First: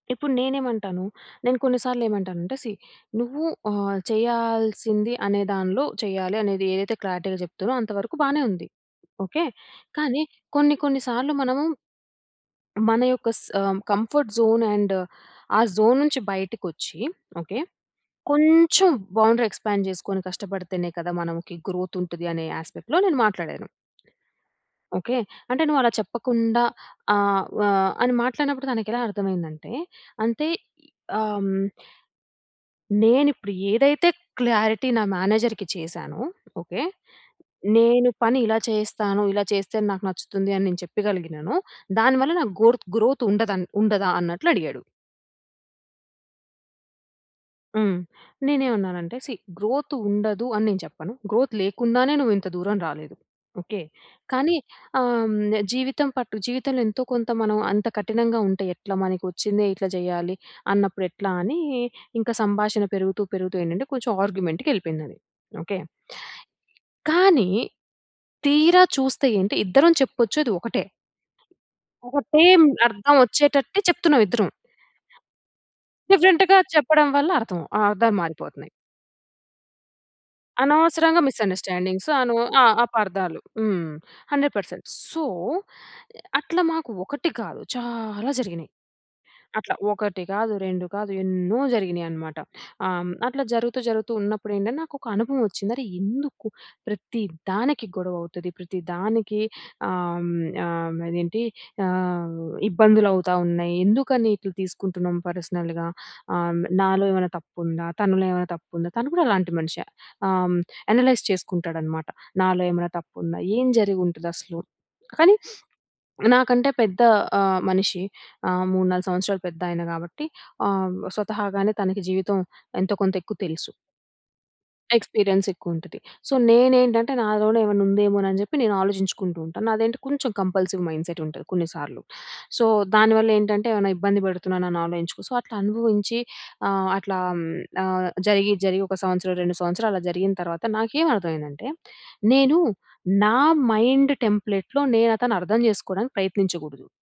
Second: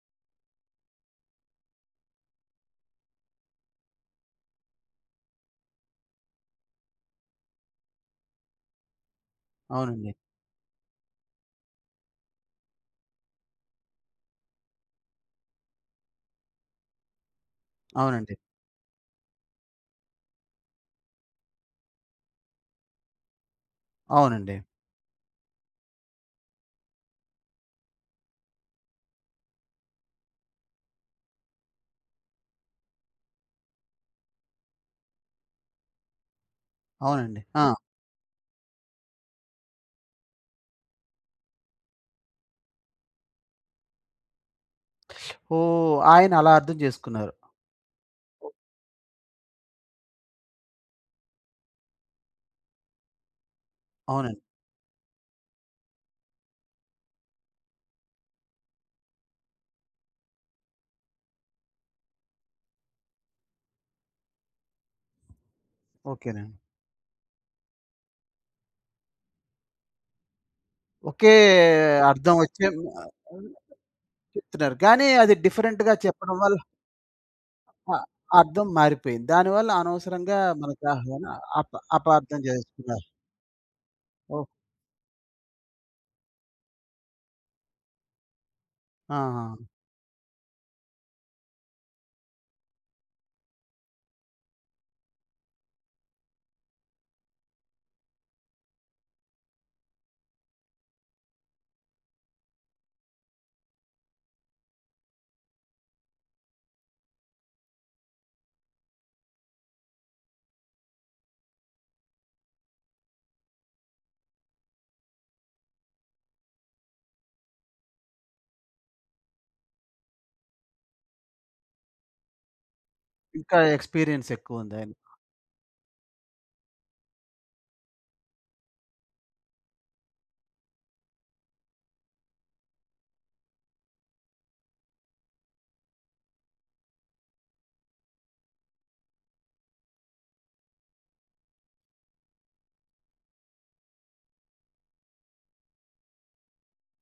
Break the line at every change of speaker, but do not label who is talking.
ఇప్పుడు నేనేమంటాను. నేను కొన్ని సార్లు ఏమంటానంటే సీ నువ్వు ఆ! చేయాల్సింది అనే దానిలో చేయాలి అనేది ఏదైతే క్లారిటీ‌గా చెప్తునో అంత వరకు బానే ఉంది. ఓకే.
అవునండి.
కానీ కొన్ని కొన్ని సార్లు మనము... మన యొక్క స్ ఆ! కంఫర్ట్ జోన్ అండ్ ఆ జోన్ నుంచి బయటకి వచ్చి ఓకే.
అవునండి.
కొంచెం బౌండరీ ఎక్స్‌పాండ్ చేసుకొని కష్టపడితేనే కదా! మనం కి గ్రోత్ ఉంటది అనే యాస్పెక్ట్‌లో నేను మాట్లాడాను.
అవునండి.
ఓకే. అంటే నువ్వలా చెప్పకుండా ఆహ్, వా అని మాట్లాడినప్పుడు తనకి ఎలా అర్థమయిందంటే అంతే ఆమ్ నేనిప్పుడు ఏదైతే క్లారిటీ నా మేనేజర్‌కి చేశానో ఓకే.
అవునండి. ఆ!
నేను పని ఇలా చేస్తాను. ఇలా చేస్తే నాకు నచ్చుతుంది అని నేను చెప్పగలిగినాను. దానివల్ల నాకు గోర్‌త్ గ్రోత్ ఉండ‌దన్ ఉండదా అన్నట్లు అడిగాడు.
ఓహ్! ఆయన అలా అర్థం చేసుకున్నారు.
హ్మ్. నేనేవన్నానంటే సీ గ్రోత్ ఉండదు అని నేను చెప్పను. గ్రోత్ లేకుండానే నువ్వు ఇంత దూరం రాలేదు ఓకే.
అవునండి.
కానీ ఆహ్, హ్మ్, జీవితం పట్టు జీవితంలో ఎంతో కొంత మనం అంత కఠినంగా ఉంటే ఎట్లా మనకు వచ్చింది ఇట్లా చేయాలి అన్నప్పుడు ఎట్లా అని ఇంకా సంభాషణ పెరుగుతూ, పెరుగుతూ ఏంటంటే కొంచెం ఆర్గ్యుమెంట్‌కి ఎళ్ళిపోయిందది. ఓకే.
ఓకేనండి.
కానీ తీరా చూస్తే ఏంటి ఇద్దరం చెప్పొ‌చేది ఒకటే.
ఒకే అర్థమొచ్చే
ఒకటే‌ అర్ధం వచ్చేటట్టే చెప్తున్నాం ఇద్దరం.
చెప్తున్నారు. కానీ అది డిఫరెంట్‌గా చెప్పడం వల్ల
డిఫరెంట్‌గా చెప్పడం వల్ల అర్ధం ఆహ్,
ఆ!
అర్ధాలు
అర్థం
మారిపోతున్నాయి.
మారిపోయింది. దానివల్ల అనవసరంగా మన‌క‌
అనవసరంగా
హా ఆపా
మిసండర్‌స్టాండింగ్స్
అపార్థం
అనువ్ ఆ
జేసుకున్నారు.
అపార్దాలు. హ్మ్.
ఓహ్!
100% సో! అట్లా మాకు ఒకటి కాదు, చాలా జరిగినాయి.
ఆహా!
అట్లా ఒకటి కాదు, రెండు కాదు, ఎన్నో జరిగినాయి అనమాట. ఆహ్, హ్మ్. అట్లా జరుగుతూ జరుగుతూ ఉన్నప్పుడేంటంటే నాకు ఒక అనుభవం వచ్చింది. అరె! ఎందుకు ప్రతి దానికి గొడవ అవుతది ప్రతి దానికి ఆహ్, హ్మ్ ఆహ్, అదేంటి ఆహ్, ఇబ్బందులు అవుతా ఉన్నాయి ఎందుకని ఇట్లా తీసుకుంటున్నాం పర్సనల్‌గా హ్మ్. నాలో ఏవన్న తప్పుందా? తనలో ఏవన్న తప్పుందా? తను కూడా అలాంటి మనిషే హ్మ్. యనలైజ్ చేసుకుంటాడనమాట. నాలో ఏమైనా తప్పుందా? ఏం జరిగుంటదసలు? కానీ నాకంటే పెద్ద ఆహ్, మనిషి ఆహ్, 3, 4 సంవత్సరాలు పెద్దాయన కాబట్టి ఆహ్, స్వతహాగానే తనకి జీవితం ఎంతో కొంత ఎక్కువ
ఇంకా
తెలుసు.
ఎక్స్‌పీరియన్స్ ఎక్కువ ఉంది ఆయన
ఎక్స్‌పీరియన్స్ ఎక్కువుంటది. సో, నేనేంటంటే నాలోనే ఏవన్నుందేమో అని చెప్పి నేను ఆలోచించుకుంటూ ఉంటాను. నాదెం‌టి కొంచెం కంపల్సివ్ మైండ్సెట్ ఉంటది కొన్ని సార్లు సో, దానివల్లేంటంటే ఏవైనా ఇబ్బంది పెడుతున్నాను అని ఆలోచించుకో సో, అట్లా అనుభవించి ఆహ్, అట్లా హ్మ్. ఆహ్, జరిగి, జరిగి ఒక సంవత్సరం, 2 సంవత్సరాలు అలా జరిగిన తర్వాత నాకేమి అర్థమైందంటే, నేను నా మైండ్ టెంప్లేట్‌లో నేను అతను అర్థం చేసుకోవడానికి ప్రయత్నించగూడదు.